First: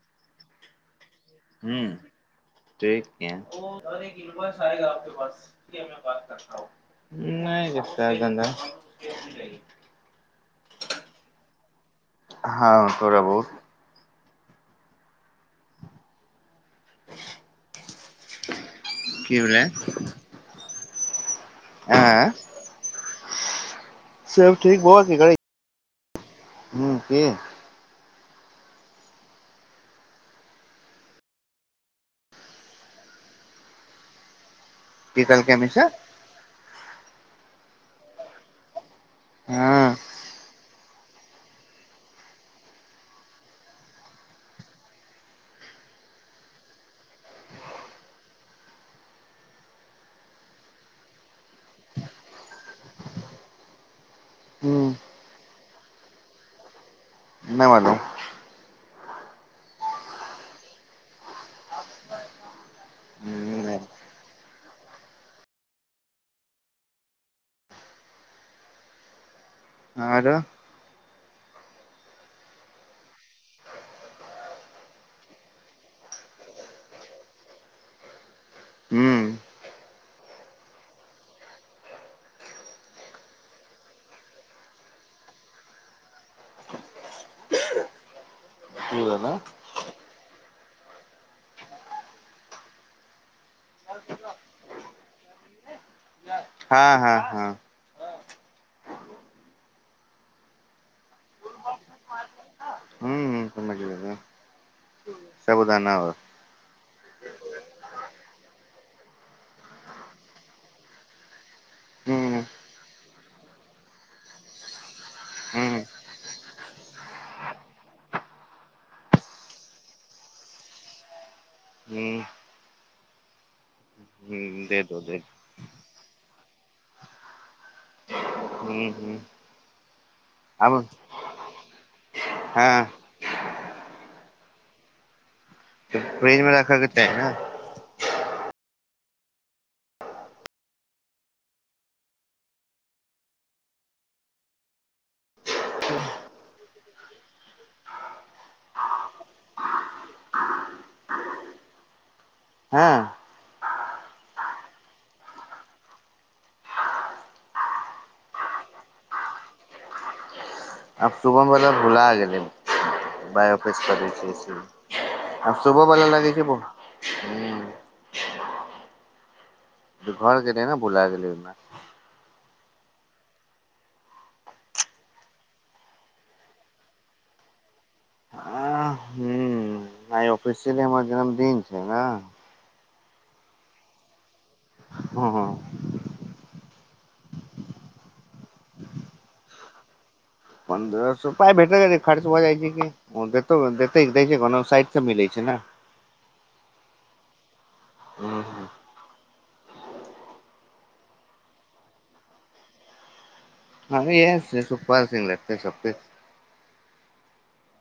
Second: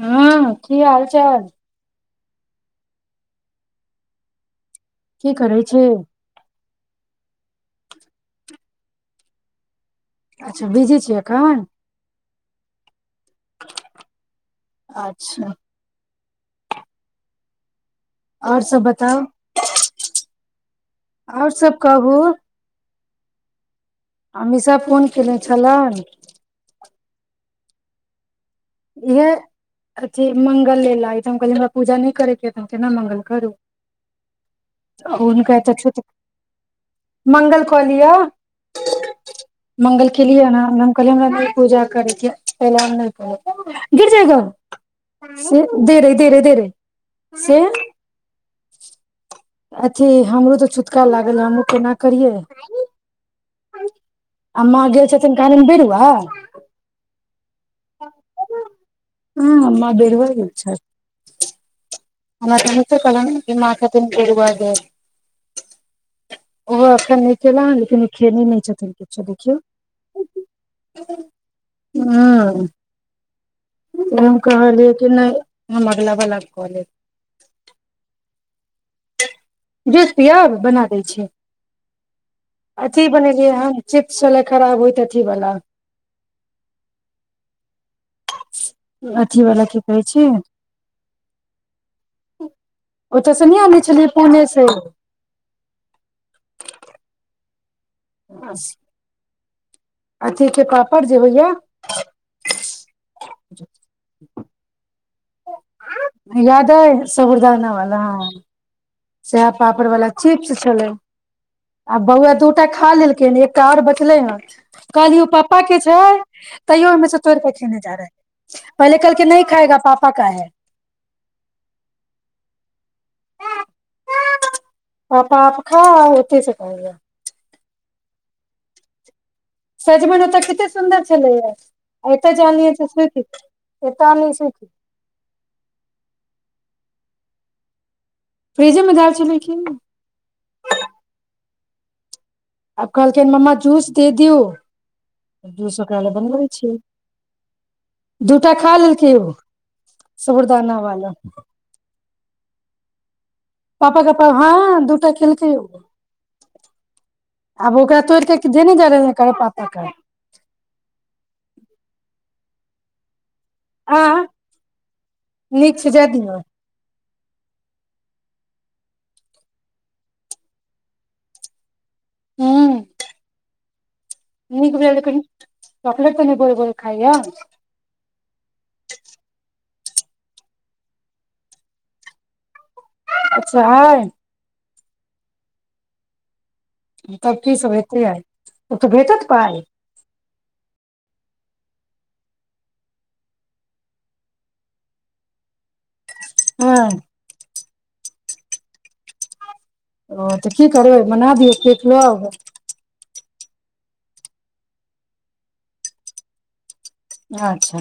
हँ की हाल छै ह ठीक ये की करै छी [unintelligible] नहि हैता धन्दा अच्छा बीजी छी अखन हँ थोड़ा बहुत अच्छह आओर सब बताउ की भेलै आओर सब कहू आँ अमीषा फोन केने छलैन हू की इएह अथी मंगल एलाइ तऽ हम कहलिये पूजा नहि करैके ये तऽ हम केना मंगल करू की कहलकै हुनका तऽ मिशा छुत मंगल कऽ लिअ हँ मंगल केलियना हम कहलिय हमरा नही पूजा करके गिर जायगा से दे रहे दे रहे दे रहे से [inaudible] अथी हमरो तऽ छुटका लागल हमहूँ केना करियै आ हूँ माॅं गैल छथिन कहादन बिड़ुआ नहि मालूम हँ माॅं बिड़ुआ गेल छैथ [unintelligible] ओहो एखन केल लेकिन ओ खेने नहि छथिन किछो देखियौ ह आरो हँ हम कहलियै कि नहि हम अगला बला क लेब हूँ जूस पिअब बना दै छिय अथी बनेलियै हन चिप्स छलै खराब होइत अथीवला की भेलौ अथीवला की कहै छी ओतय नइ आनिये छलियै पुणे से हँ हँ हँ [unintelligible] अथीके पापड़ जे होइए हूँ हूँ [inaudible] सबुदाना सबुरदाना वाला हॅं सेहे पापड़ वाला चिपस छलै आ हूँ बौआ दूटा खा लेलकै ह एकटा आओर बचलै हन कहलियो ओ पापा के हूँ छै तैयो ओहिमे से तोड़ के खेने जा रहे पहिले कहलके नहि खाएगा पापा का है हूं दे दो दे दो हँ होत छै कहलिए हूँ हूँ सजमन ओतय कते आब सुन्दर छलैए यै एतऽ जे आनलियै हँ से देखियो एत नहि सी फ्रिज मे राखलके तेँ जिमेंदार छैलै की आब कहलखिन मम्मा जूस देऽ दियौ जूस ओकरा लए बनबै छियै दूटा खा लेलकै ओ सबुरदाना वाला [inaudible] हँ पापा कापा हँ दूटा खेलके ओ आब ओकरा तोड़िकऽ धने जा रहै पापा का है आब सुभम बला भुला गेलै बाय खस आ पड़ै छै से आ नीक सुबह से जाय बला लागै दियौ छै ब हूँ घर गेलै ने बुला गेलै ओमे हू नीक भेल कनि चॉकलट तऽ नहि बोल बोल खाइय [inaudible] आई ऑफिसियली हमर जन्मदिन छै ने अच्छा हई हाँ हाँ तब की सब हेतैै आई तब तऽ भेटत पाई पन्द्रह सौ पाई भेटय खर्च भऽ जाइ छैे कोनो साइड से मिलै छै ने ह्म्म्म ओ तऽ की करबै मना दियौ केक लआउ हाँ यह सुखपाल सिंह लतै छे अच्छा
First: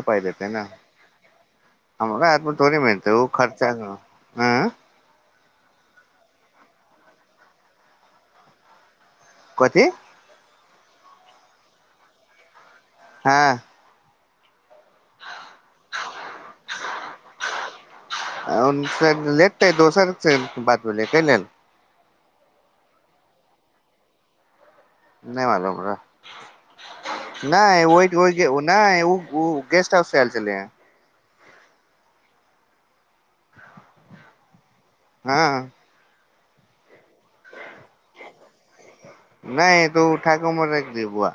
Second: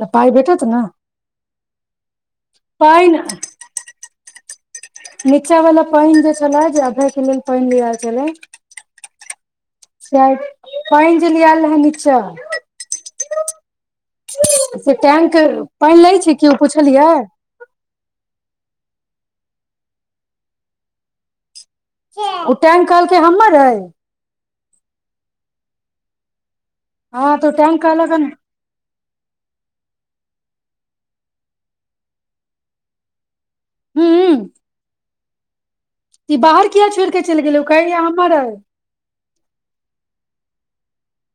तऽ पाइ देतै ने भेटत ना हमरा हाथमे थोड़े मिलतै ओ खर्चा हेतै ने नीचा वाला पानि जे छलै जे अधाई क लेल पान लिया छले कथी से पानि जे लऽ आयल रहै, नीच्चाँ। हाँ से टैंक पाइन लै छै केओ पुछलियै लेतै दोसर से बात भेलै कयलेल ओ टाइम कहलकै हमर अइ नहि मालुम हमरा हँ तऽ ओ टैंक नहि कहलक हन ओहि ओ नहि उ गेस्ट हाउस से एल छले है हूम्म हाँ ई बाहर किया छोड़ि कऽ चलि गेलै कहैे यै हमर अइ नहि तू ठाकुरमर जे भई औ बुआ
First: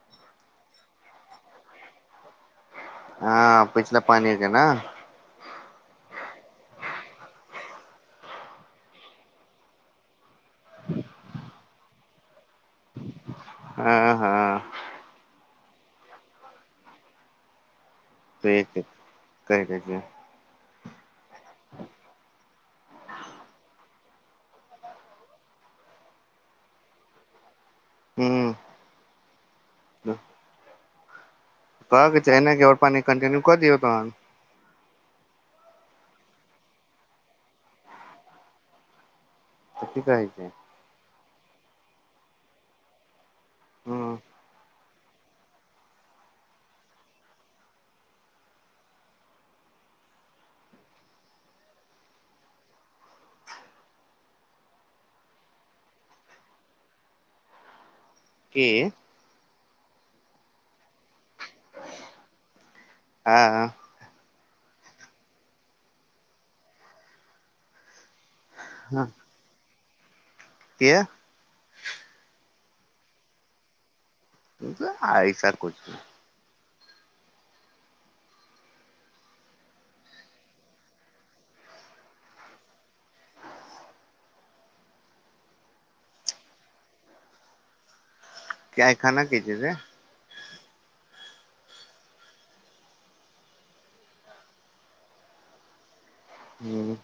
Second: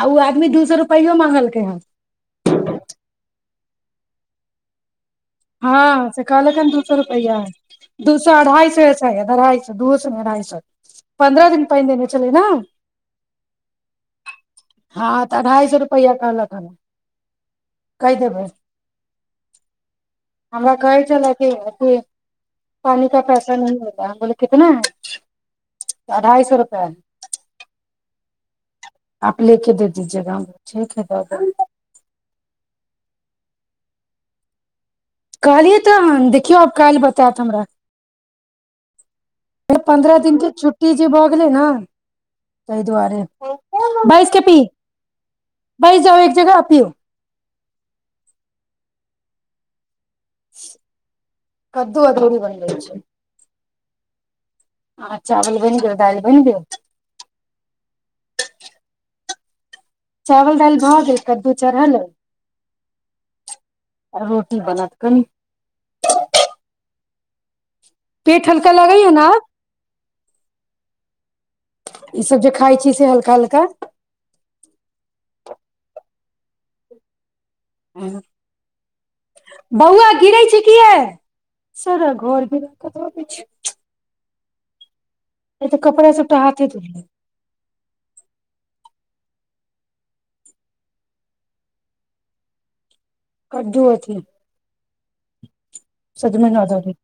आ ओ आदमी दू सौ रुपैयो मंगलकै हन हाँ पिछिला पानी के ने हाँ से कहल कई दू सौ रुपैया दू सौ अढ़ाई सौ य अढ़ाई सौ दू सौ नहि अढ़ाई सौ पन्द्रह दिन पहिनेेन लेले छलै नै हाँ हाँ तऽ अढ़ाई रुपैया कहलक हन कहि देबयै ठीक कहि कै दैछियै हमरा कहै छल कि कि पानी का पैसा न होता बोले कितना है अढ़ाई सौ रुपा है ह आप लेके दे दीजेगा ठीक है देदेंगे कहक छै एना के ओर पानी कटिन्यू क दियौ तहन कहलियै तऽ देखियौ, आब काल्हि बतेत हमरा। फेर तऽ की पन्द्रह कहै छै दिनक छुट्टी जे भऽ गेलै ने, तहि दुआरे। ह बइस के पी बइस जाउ एक जगह आ पिउ कद्दू अगरे भी बन ल छै ह चावल बनि गैल दाल बनि गैल के चावल दाल भ गेल कद्दू चढ़ल यै की बनत कनि पेट हल्का लगाय ने आब के ईसभ जे खाइ छी, से हल्का-हल्का। कहा कछ बौआ गिरै छै। की यै सारा घोर के गिल क आबैत छै। ए तऽ कपड़ा सबटा हाथे धै किया खाना की चीज हेते कद्दू अथि सजमैन अदउरी ह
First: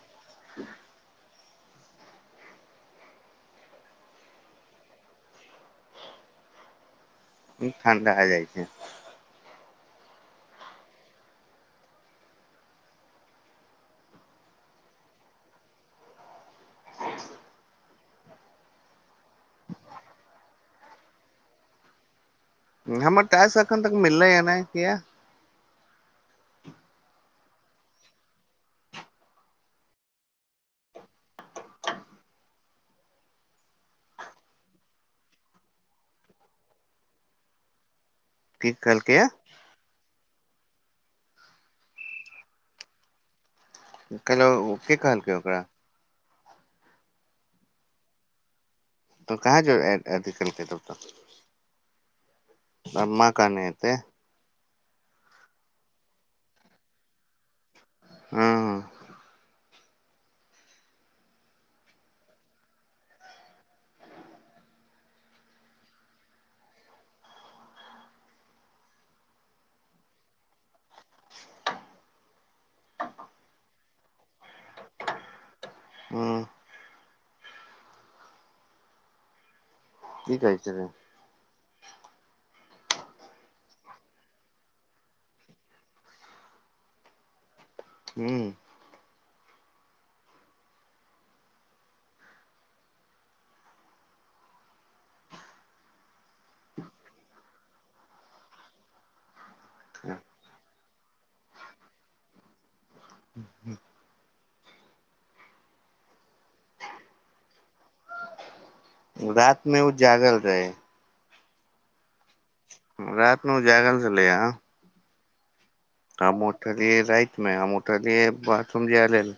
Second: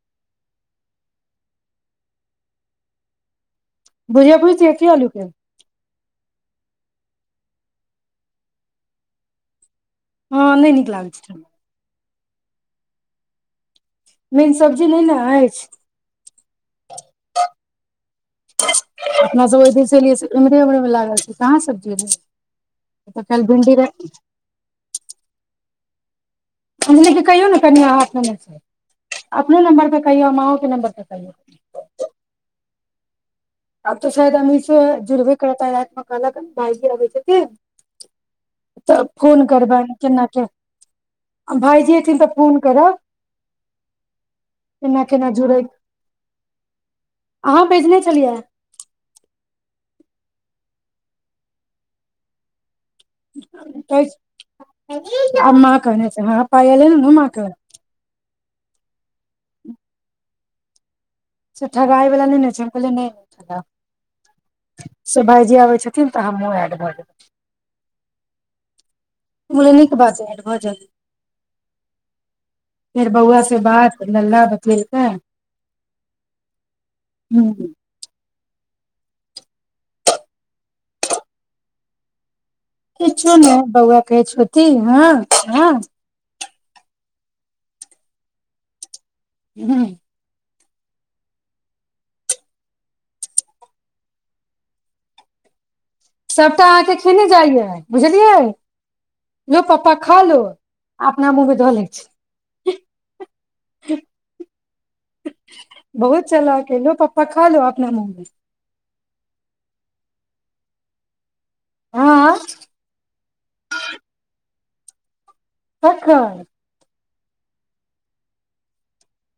भुजिया बुजियआ की अलू के उ ठण्डा जाइ छै। हँ नहि नीक लागै छै ठंडा मेन सब्जी नइ न अछि अपना सब ओ दिनर से एलियै से इमहरे उमहरे मे लागल छी कहाँ सबजी एलै तऽ हमर काल्हि टाइस भिंडी एखन रहे तक मिललै ह ने किया हमले क कहियौ ने कनि एत ओहने से अपनो नम्बर पे कहियए आ माँओ के नम्बर पे कहियौ आब त शायद अमिशे जुरबे करत कहलक हन भायजी आबैत छथिन की तऽ कहलकै फोन करबैन केना कि भइजी एथिन त फोन कर कहलहु के कहलकै जुड़ै ओकरा अहाँ भेजने छलियै तो कहाँ जो अथि केलके तब त बम्मा कहते हेतै अम्मा कहने छै। हँ अप्पा एले न अम्मा क हँ ह से ठगाइवला नहि न छै। हम कहलियै नहि ठगाइव से भाइजी आबै छथिन त हमहूँ एड भ जैव [unintelligible] फेर बौआ से बात भेला ब ठीक ह हँ ह की कहै छलै कछु ने बौआ कहै छती हँ ह हू हू सभटा अहाँके खेने जाइया बुझलियै लू पापा खालू अपना मुहमे धअ लै छै बहुत चला के लो पापा खा लू अपना मुँहमे रातिमे ओ जागल हँअ रात नू जगलस छलै हन हम तखन उठलियौ राइत म हम उठलियो बथरूम जै लेल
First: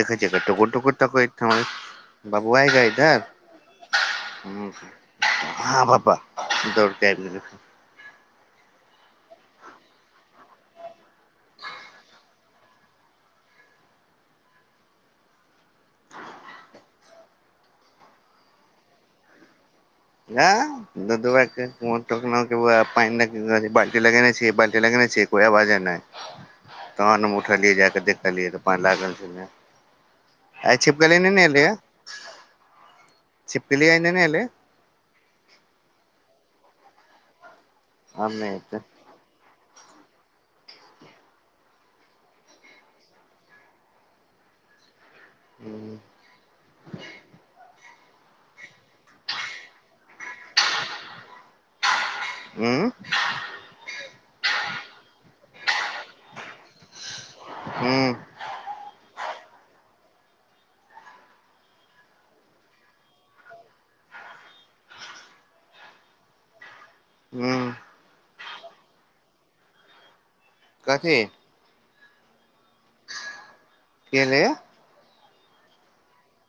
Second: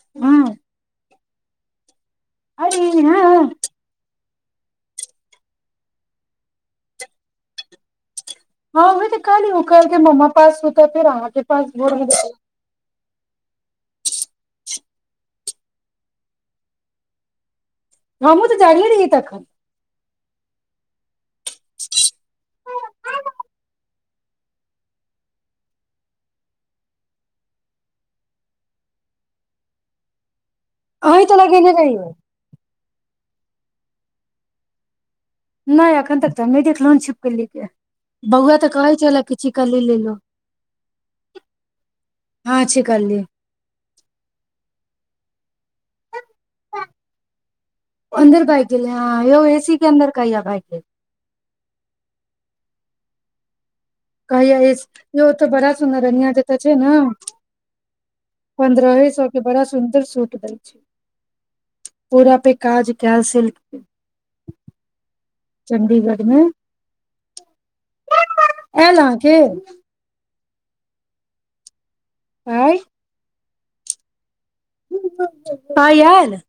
देखैय छियै एकरा हँ टुकुर टुकुर ताकैत बबुआइ अरे जाइत हैत हँ ह हँ पापा दौड़ के आइब गेलै हँ ओह तऽ कहली करलके ममा पास सुतब फेर अहाँके पास भोर मे देखलियै हमू तऽ जागले रहियै तखन [unintelligible] लगेने छियै बाल्टी लगेने छियै कोइ आवाज नहि तहन हम उठलियै जा के देखलियै त पानि लागल छलै आइ छिपकली अहीं नय तऽ न एले लगेने यै रहियै छिपकिली आइ नय न एले नहि एखन तक तऽ नहि देखलहुन छिपकली के आब नहि बौआ तऽ एतै कहै छलय कि चिकली लो हँ छिकली [unintelligible] पा अन्दर भाइग गेल ह यौ एसी के अन्दर कहैया भाइग गेल ह कहैया एसी यो तऽ बड़ा सुन्दर अन इहां तऽ तऽ छै न ह पन्द्रहे सौ के बड़ा सुन्दर सुट दै छै पूरा पे काज कैल सिल्क चण्डीगढ़मे ह्म आयल अहाँके कथी पाई के एलै य पाई एल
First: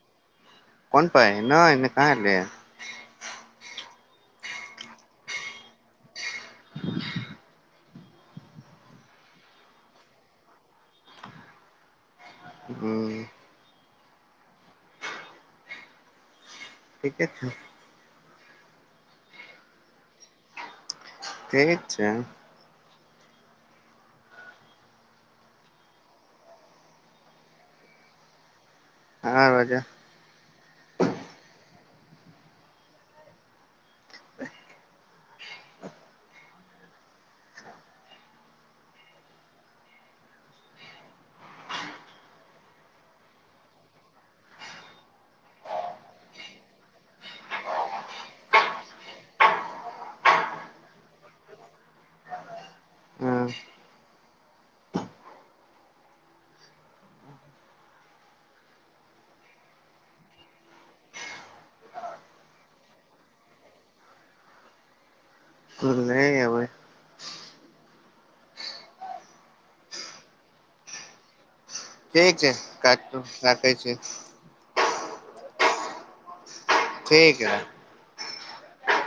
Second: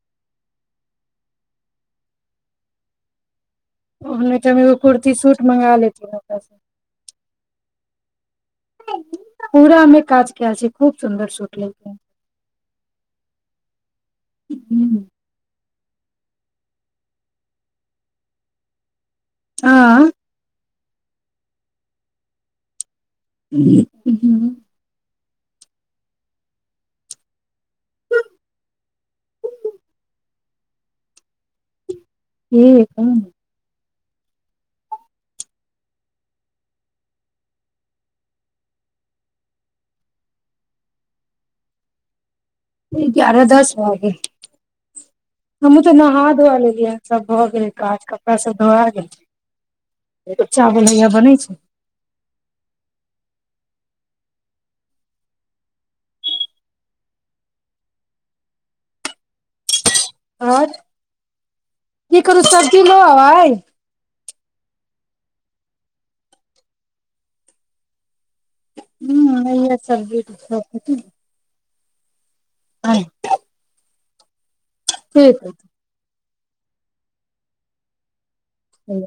कोन पाइ नै नै कहां एलैया ओहने तऽ हम एगो कुर्ती सूट मंगा लेतौं [inaudible] पूरा ओमे काज कयल छै खूब सुन्दर सुट लगैत ह ह ठीके आँ ठीक छै ह अहां बाजह कि कहुं न ग्यारह दस भऽ गेल हमहूँ तऽ नहा धोआ लेलियै सभ भऽ गेलै काज कपड़ा सभ धोआ गेलै एगो चावल हैया बनै छै ह आर की करू सब्जी लौ आउ आइ नहि अबै ह भैया सब्जी सब ल एथिन ठीक छै काटू कटै छि ठीक अछि ठीकी य हू